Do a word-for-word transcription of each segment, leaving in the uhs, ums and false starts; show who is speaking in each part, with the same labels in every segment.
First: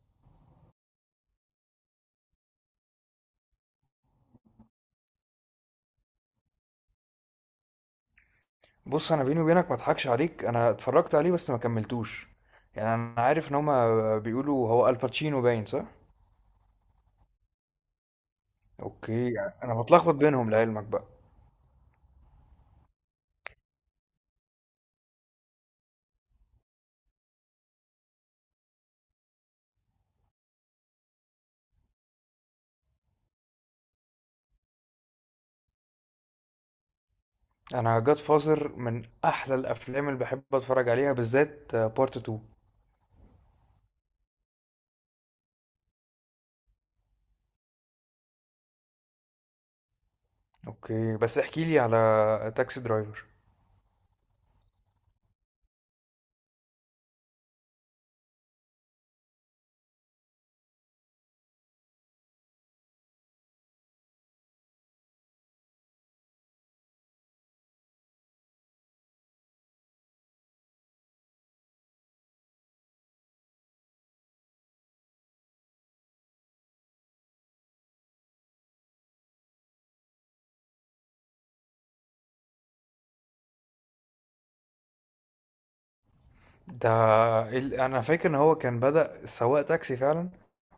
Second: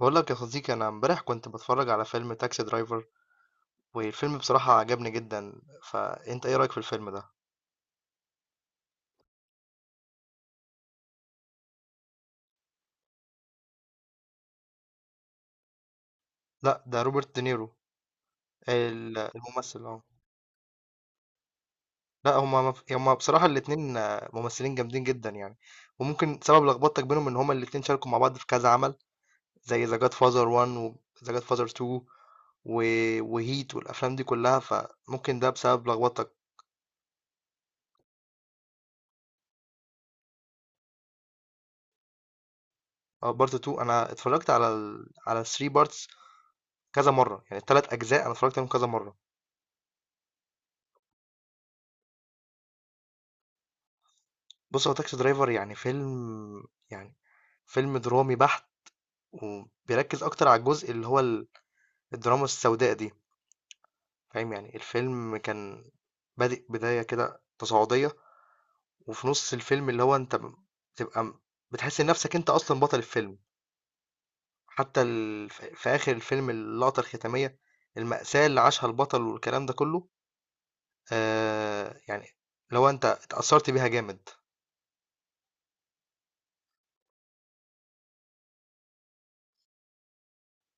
Speaker 1: بقول لك يا صديقي، انا امبارح كنت بتفرج على فيلم تاكسي درايفر، والفيلم بصراحة عجبني جدا. فانت ايه رأيك في الفيلم ده؟
Speaker 2: بص، انا بيني وبينك ما اضحكش عليك، انا اتفرجت عليه بس ما كملتوش. يعني انا عارف ان هما بيقولوا هو الباتشينو، باين صح.
Speaker 1: لا، ده روبرت دينيرو، ال-
Speaker 2: اوكي، انا
Speaker 1: الممثل. اه،
Speaker 2: بتلخبط بينهم لعلمك بقى.
Speaker 1: لا، هما مف- هما بصراحة الاتنين آه، ممثلين جامدين جدا يعني. وممكن سبب لخبطتك بينهم ان هما الاتنين شاركوا مع بعض في كذا عمل، زي ذا جاد فازر واحد وذا جاد فازر اتنين و- وهيت، والافلام دي كلها، فممكن ده بسبب لخبطتك.
Speaker 2: انا جاد فازر من احلى الافلام اللي بحب اتفرج عليها، بالذات بارت اتنين.
Speaker 1: اه، بارت اتنين انا اتفرجت على ال... على ثلاثة بارتس كذا مرة، يعني الثلاث اجزاء انا اتفرجت عليهم كذا مرة.
Speaker 2: اوكي، بس احكي لي على تاكسي درايفر.
Speaker 1: بُص، هو تاكسي درايفر يعني فيلم، يعني فيلم درامي بحت، وبيركّز أكتر على الجزء اللي هو ال الدراما السوداء دي، فاهم؟ يعني الفيلم كان بادئ بداية كده تصاعدية، وفي نُص الفيلم اللي هو أنت ب بتبقى م بتحس إن نَفْسك أنت أصلًا بطل الفيلم. حتى ال ف في آخر الفيلم، اللقطة الختامية، المأساة اللي عاشها البطل والكلام ده كُلّه، آآ يعني اللي هو أنت اتأثّرت بيها جامد.
Speaker 2: ده ال- انا فاكر ان هو كان بدأ سواق تاكسي فعلا،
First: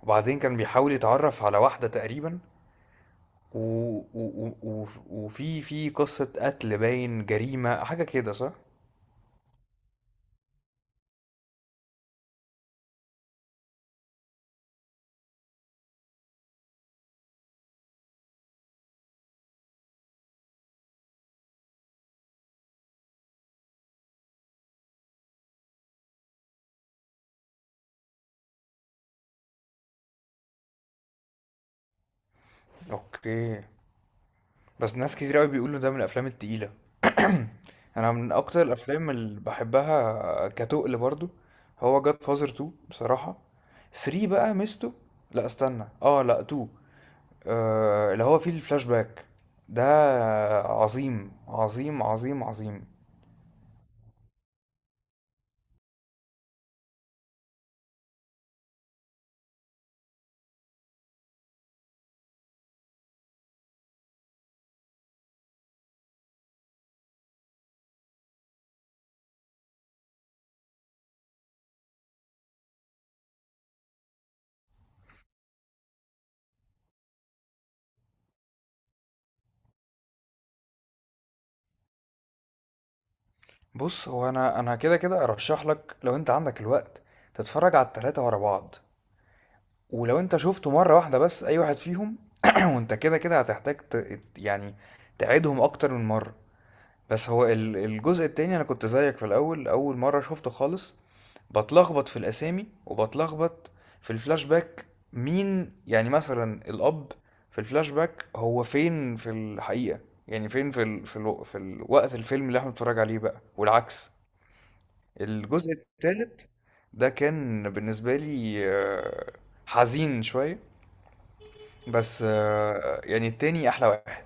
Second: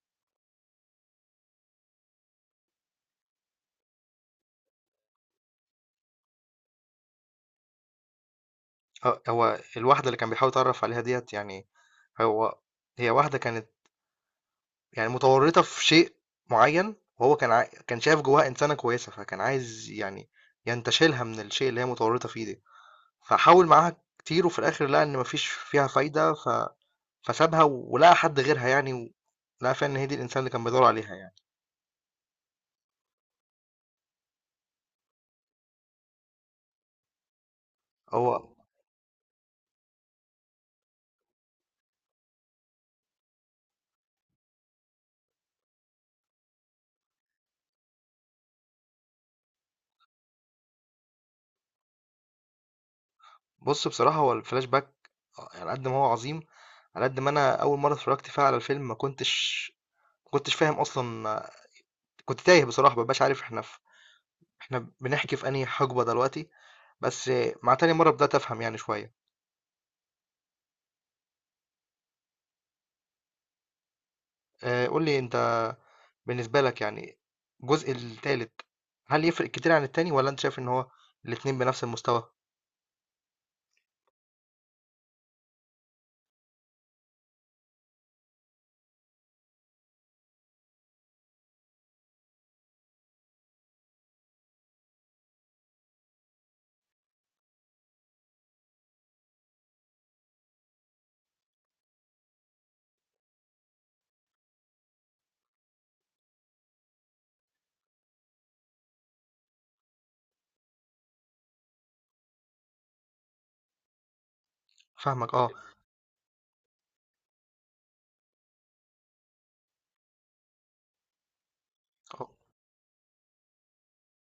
Speaker 2: وبعدين كان بيحاول يتعرف على واحدة تقريبا و... و... و... وف- وفي في قصة قتل، باين جريمة حاجة كده صح.
Speaker 1: آه، هو الواحدة اللي كان بيحاول يتعرف عليها ديت، يعني هو هي واحدة كانت يعني متورطة في شيء معين، وهو كان عا... كان شايف جواها إنسانة كويسة، فكان عايز يعني ينتشلها من الشيء اللي هي متورطة فيه ده. فحاول معاها كتير، وفي الآخر لقى إن مفيش فيها فايدة ف... فسابها ولقى حد غيرها يعني، و- لقى فعلا إن هي دي الإنسان اللي كان بيدور عليها يعني.
Speaker 2: اوكي، بس ناس كتير قوي بيقولوا ده من الافلام التقيلة. انا من
Speaker 1: هو،
Speaker 2: اكتر الافلام اللي بحبها كتقل برضو. هو جاد فازر اتنين بصراحة. ثلاثة بقى مستو، لا استنى اه لا اتنين. آه، اللي هو فيه الفلاش باك ده، عظيم عظيم عظيم عظيم.
Speaker 1: بص بصراحة هو الفلاش باك، على قد ما هو عظيم، على قد ما أنا أول مرة اتفرجت فيها على الفيلم ما كنتش ما كنتش فاهم أصلا. كنت تايه بصراحة، مبقاش عارف احنا في احنا بنحكي في انهي حقبة دلوقتي. بس مع تاني مرة بدأت افهم يعني شوية. آه، قول لي انت، بالنسبة لك يعني الجزء التالت، هل يفرق كتير عن التاني، ولا انت شايف ان هو الاتنين بنفس المستوى؟
Speaker 2: بص، هو انا انا كده كده ارشح لك، لو انت عندك الوقت تتفرج على التلاتة ورا بعض. ولو انت شفته مرة واحدة بس اي واحد فيهم، وانت كده كده هتحتاج ت... يعني تعيدهم اكتر من مرة. بس هو ال- الجزء التاني، انا كنت زيك في الاول اول مرة شفته خالص، بتلخبط في الاسامي وبتلخبط في الفلاش باك. مين يعني مثلا الاب في الفلاش باك هو فين في الحقيقة؟ يعني فين في ال... في, الو... في الوقت الفيلم اللي احنا بنتفرج عليه بقى، والعكس.
Speaker 1: فاهمك، اه.
Speaker 2: الجزء التالت ده كان بالنسبة لي آه، حزين شوية، بس آه، يعني التاني احلى واحد.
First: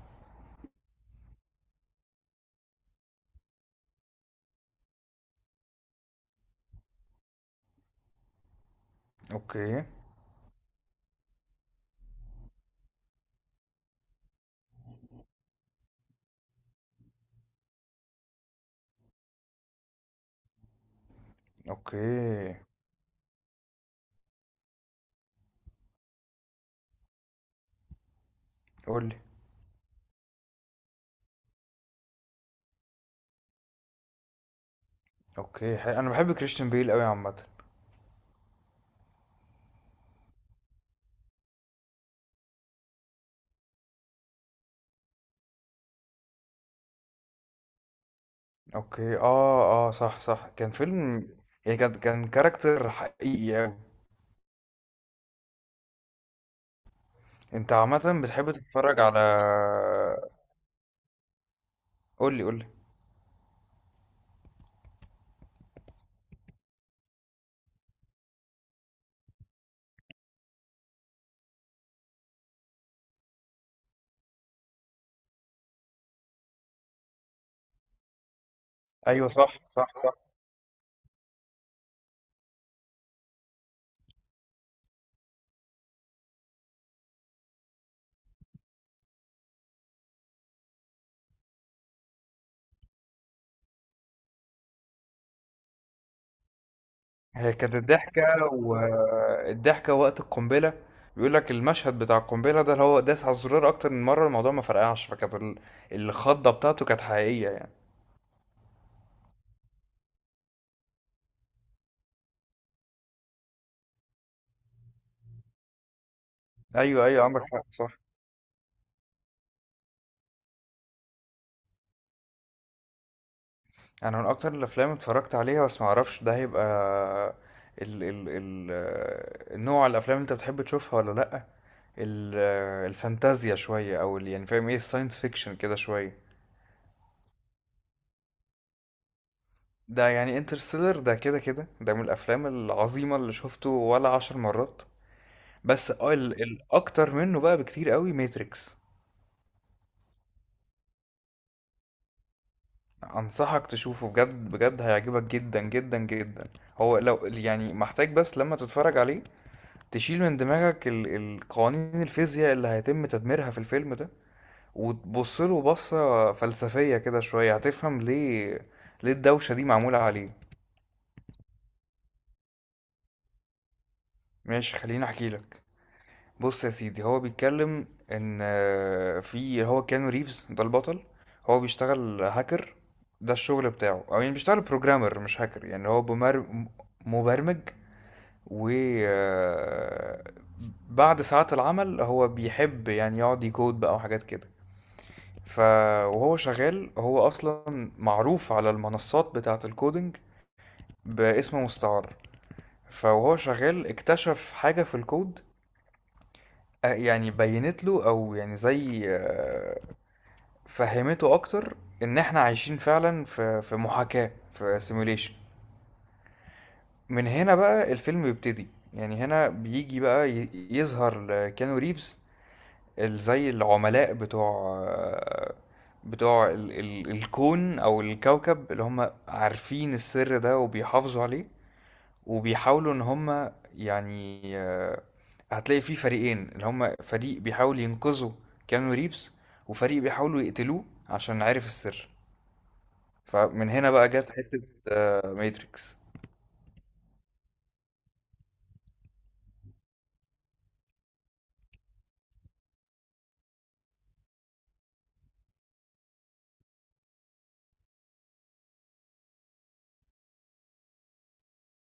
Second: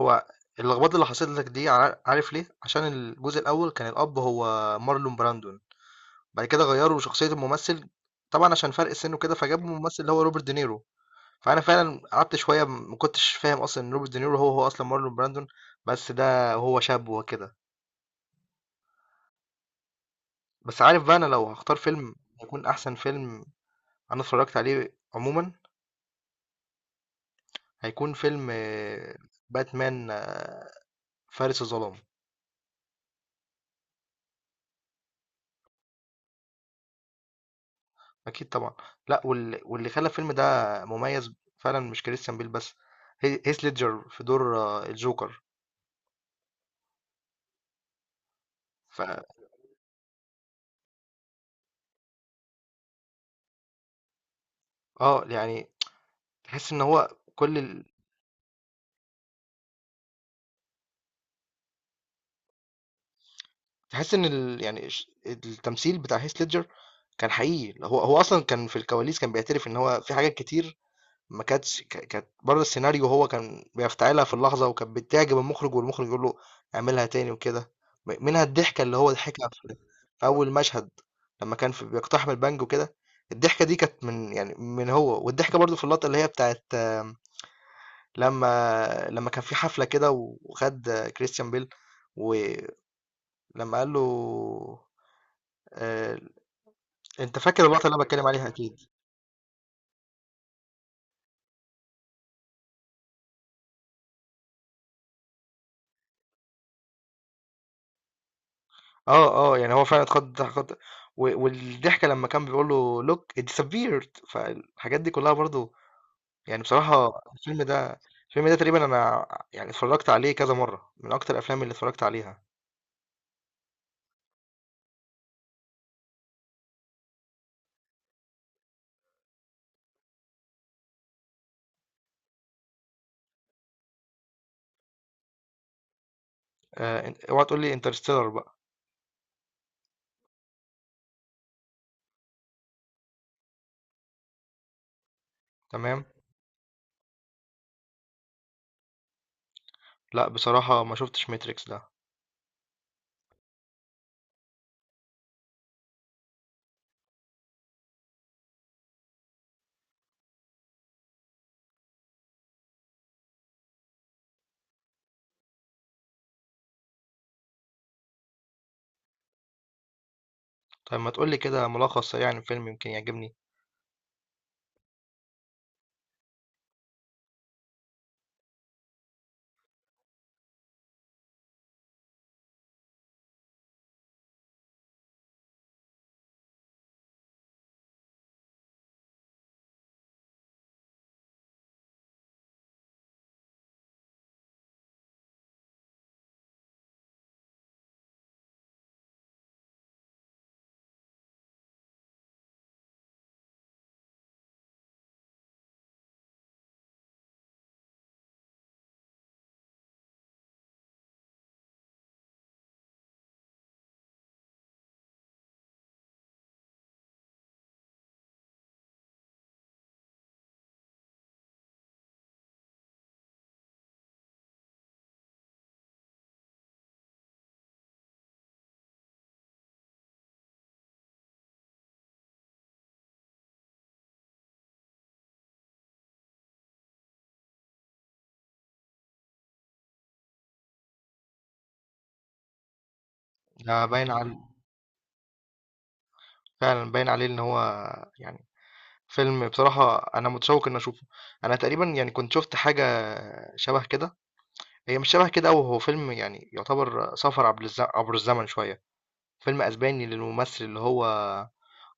Speaker 1: هو اللخبطة اللي حصلت لك دي عار- عارف ليه؟ عشان الجزء الاول كان الاب هو مارلون براندون. بعد كده غيروا شخصية الممثل، طبعا عشان فرق السن وكده، فجابوا
Speaker 2: اوكي،
Speaker 1: الممثل اللي هو روبرت دينيرو. فانا فعلا قعدت شويه ما كنتش فاهم اصلا ان روبرت دينيرو هو هو اصلا مارلون براندون، بس ده هو شاب وكده. بس عارف بقى، انا لو هختار فيلم
Speaker 2: اوكي،
Speaker 1: هيكون احسن فيلم انا اتفرجت عليه عموما، هيكون فيلم
Speaker 2: قول
Speaker 1: آه،
Speaker 2: لي.
Speaker 1: باتمان، آه، فارس الظلام.
Speaker 2: اوكي، حلو. انا بحب كريستيان بيل قوي عامه.
Speaker 1: اكيد طبعا. لا، واللي, واللي خلى الفيلم ده مميز فعلا مش كريستيان بيل بس، هي- هيث ليدجر في دور آه، الجوكر. ف
Speaker 2: اوكي، اه، اه، صح، صح، كان فيلم. يعني كان كان كاركتر حقيقي قوي.
Speaker 1: اه، يعني تحس ان هو
Speaker 2: انت
Speaker 1: كل،
Speaker 2: عامه بتحب تتفرج على، قول لي، قول لي.
Speaker 1: تحس إن ال يعني ش التمثيل بتاع heath ledger كان حقيقي. هو هو أصلًا كان في الكواليس كان بيعترف إن هو في حاجات كتير ما كانتش ك كانت برّه السيناريو، هو كان بيفتعلها في اللحظة، وكانت بتعجب المخرج، والمخرج يقول له اعملها تاني وكده. م منها الضحكة اللي هو
Speaker 2: ايوه،
Speaker 1: ضحكها
Speaker 2: صح،
Speaker 1: في
Speaker 2: صح، صح.
Speaker 1: في أول مشهد، لمّا كان في بيقتحم البنك وكده، الضحكة دي كانت من يعني من هو. والضحكة برضه في اللقطة اللي هي بتاعة آمم، لمّا لمّا كان في حفلة كده، وخد آه، كريستيان بيل، و لما قال له، آه، انت
Speaker 2: هي
Speaker 1: فاكر
Speaker 2: كانت
Speaker 1: اللقطه اللي انا
Speaker 2: الضحكه،
Speaker 1: بتكلم عليها اكيد.
Speaker 2: والضحكه وقت القنبله. بيقول لك المشهد بتاع القنبله ده اللي هو داس على الزرار اكتر من مره الموضوع ما فرقعش، فكانت ال- الخضه بتاعته كانت حقيقيه يعني.
Speaker 1: اه اه، يعني هو فعلا اتخض اتخض، و- والضحكه لما كان بيقول له لوك ات disappeared. فالحاجات دي كلها برضو يعني،
Speaker 2: ايوه،
Speaker 1: بصراحه
Speaker 2: ايوه، عندك
Speaker 1: الفيلم
Speaker 2: حق، صح.
Speaker 1: ده، الفيلم ده تقريبا انا يعني اتفرجت عليه كذا مره، من اكتر الافلام اللي اتفرجت عليها.
Speaker 2: انا من اكتر الافلام اللي اتفرجت عليها، بس ما اعرفش ده هيبقى ال ال ال النوع الافلام اللي انت بتحب تشوفها ولا لا. ال الفانتازيا شويه، او ال- يعني فاهم ايه الساينس فيكشن كده شويه.
Speaker 1: آه، إن- اوعى تقول لي انترستيلر بقى.
Speaker 2: ده يعني انترستيلر ده كده كده ده من الافلام العظيمه اللي شفته ولا عشر مرات. بس
Speaker 1: تمام.
Speaker 2: اه ال الاكتر منه بقى بكتير قوي ماتريكس.
Speaker 1: لا بصراحه ما شفتش ماتريكس ده.
Speaker 2: انصحك تشوفه، بجد بجد هيعجبك جدا جدا جدا. هو لو يعني محتاج، بس لما تتفرج عليه تشيل من دماغك ال- القوانين الفيزياء اللي هيتم تدميرها في الفيلم ده، وتبص له بصة فلسفية كده شوية هتفهم ليه ليه الدوشة دي معمولة عليه.
Speaker 1: طيب ما تقول لي كده ملخص سريع عن الفيلم، يمكن يعجبني.
Speaker 2: ماشي، خليني احكي لك. بص يا سيدي، هو بيتكلم ان آه، في هو كيانو ريفز ده البطل، هو بيشتغل هاكر. ده الشغل بتاعه، او يعني بيشتغل بروجرامر مش هاكر، يعني هو بمر... م- مبرمج. و آه، بعد ساعات العمل هو بيحب يعني يقعد يكود بقى وحاجات كده. ف وهو شغال هو اصلا معروف على المنصات بتاعة الكودينج باسم مستعار. فوهو شغال اكتشف حاجة في الكود، آه، يعني بينت له او يعني زي، آه، فهمته اكتر، ان احنا عايشين فعلا في في محاكاة، في سيموليشن. من هنا بقى الفيلم بيبتدي، يعني هنا بيجي بقى ي- يظهر كيانو ريفز ال- زي العملاء بتوع بتوع ال ال الكون او الكوكب اللي هم عارفين السر ده وبيحافظوا عليه، وبيحاولوا ان هم يعني، آه، هتلاقي فيه فريقين، اللي هم فريق بيحاول ينقذوا كيانو ريفز، وفريق بيحاولوا يقتلوه عشان عارف السر. فمن
Speaker 1: ده
Speaker 2: هنا بقى
Speaker 1: باين
Speaker 2: جت
Speaker 1: على،
Speaker 2: حتة ماتريكس.
Speaker 1: فعلا باين عليه ان هو يعني فيلم، بصراحة أنا متشوق إن أشوفه. أنا تقريبا يعني كنت شفت حاجة شبه كده، هي مش شبه كده أوي، هو فيلم يعني يعتبر سفر عبر الز- عبر الزمن شوية، فيلم أسباني للممثل اللي هو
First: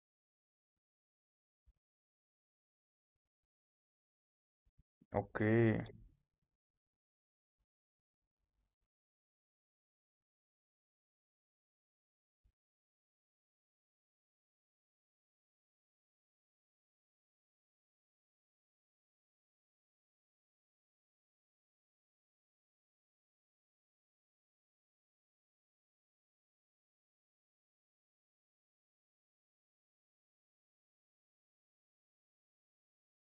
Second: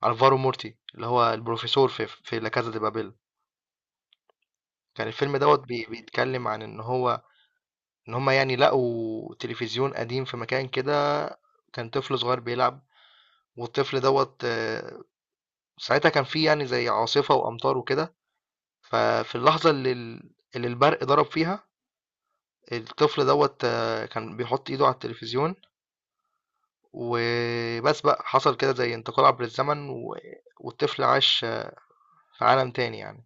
Speaker 1: ألفارو مورتي، اللي هو البروفيسور في في لا كازا دي بابيل. كان الفيلم دوت
Speaker 2: اوكي،
Speaker 1: بي- بيتكلم عن إن هو، إن هما يعني لقوا تلفزيون قديم في مكان كده، كان طفل صغير بيلعب، والطفل دوت آه، ساعتها كان فيه يعني زي عاصفة وأمطار وكده. ففي اللحظة اللي ال- اللي البرق ضرب فيها، الطفل دوت آه، كان بيحط ايده على التلفزيون، وبس بقى حصل كده زي انتقال عبر الزمن و... والطفل عاش آه، في عالم تاني يعني.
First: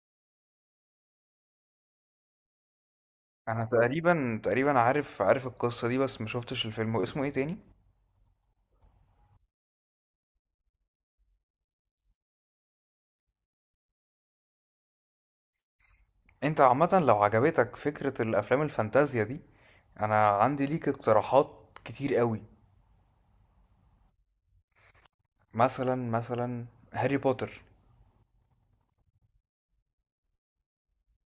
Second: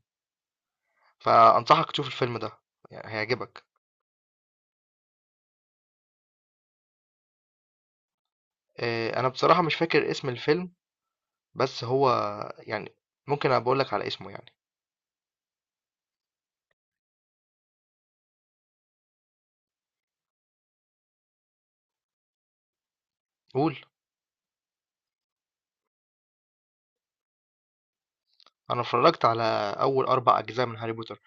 Speaker 1: فأنصحك تشوف الفيلم ده، يعني هيعجبك.
Speaker 2: انا تقريبا تقريبا عارف عارف القصة دي، بس ما شفتش الفيلم، واسمه ايه تاني؟
Speaker 1: آه، انا بصراحة مش فاكر اسم الفيلم، بس هو يعني ممكن أبقى اقولك على اسمه يعني.
Speaker 2: انت عامة، لو عجبتك فكرة الافلام الفانتازيا دي، انا عندي ليك اقتراحات كتير قوي.
Speaker 1: قول.
Speaker 2: مثلا مثلا هاري بوتر.
Speaker 1: انا اتفرجت على اول اربع اجزاء من هاري بوتر.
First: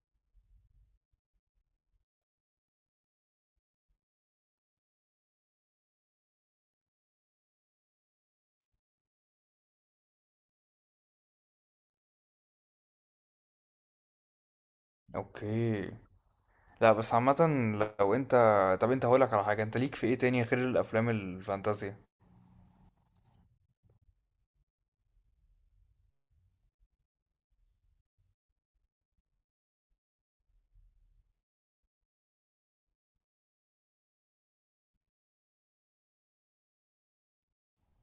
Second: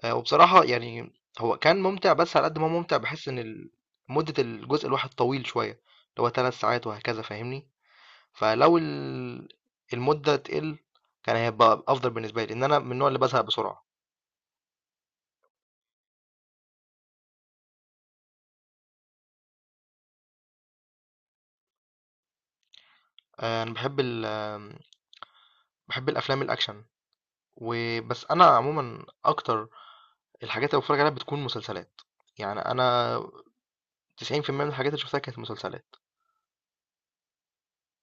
Speaker 1: آه، وبصراحة يعني هو كان ممتع، بس على قد ما هو ممتع بحس ان ال- مدة الجزء الواحد طويل شوية، اللي هو ثلاث ساعات وهكذا، فاهمني؟ فلو ال المدة تقِل كان هيبقى أفضل بالنسبة لي، لإن أنا من النوع اللي بازهق بسرعة.
Speaker 2: اوكي، لا، بس عامة، لو انت طب انت هقولك على حاجة، انت ليك في ايه تاني غير الافلام الفانتازيا؟
Speaker 1: آآ أنا باحب ال آمم، باحب الأفلام الأكشن، و بس أنا عمومًا أكتر الحاجات اللي باتفرّج عليها بتكون مسلسلات. يعني أنا تسعين في المية من الحاجات اللي شُفتها كانت مسلسلات.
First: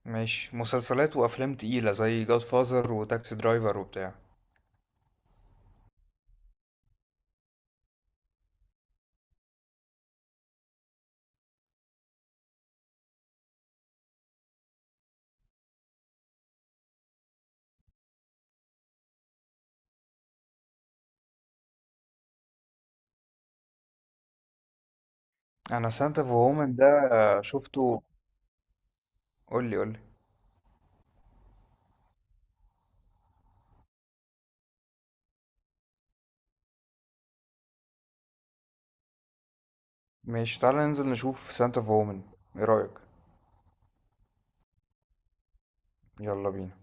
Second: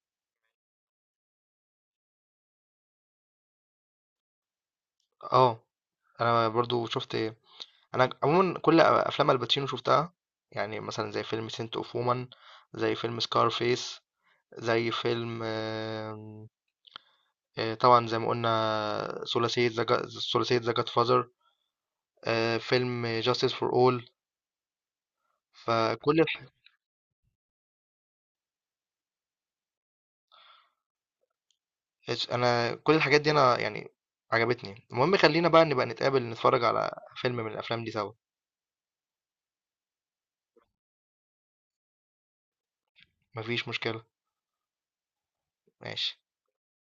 Speaker 2: ماشي، مسلسلات وافلام تقيلة زي جاد فازر وتاكسي درايفر وبتاع.
Speaker 1: آه، أنا برضه شُفت إيه، أنا عمومًا كل أ أفلام الباتشينو شُفتها، يعني مثلًا زي فيلم Scent of Woman، زي فيلم Scarface، زي فيلم، آه، طبعا زي ما قلنا ثلاثية ذا جا- ثلاثية ذا جاد فازر، آه، فيلم جاستس فور اول.
Speaker 2: انا
Speaker 1: فكل
Speaker 2: سانتا اوف
Speaker 1: الح...
Speaker 2: وومن ده شفته. قولي، قولي.
Speaker 1: انا كل الحاجات دي انا يعني عجبتني. المهم خلينا بقى نبقى نتقابل نتفرج على فيلم من الافلام دي سوا.
Speaker 2: ماشي، تعالى ننزل نشوف سانتا اوف وومن، ايه رأيك؟
Speaker 1: مفيش مشكلة. ماشي.
Speaker 2: يلا بينا.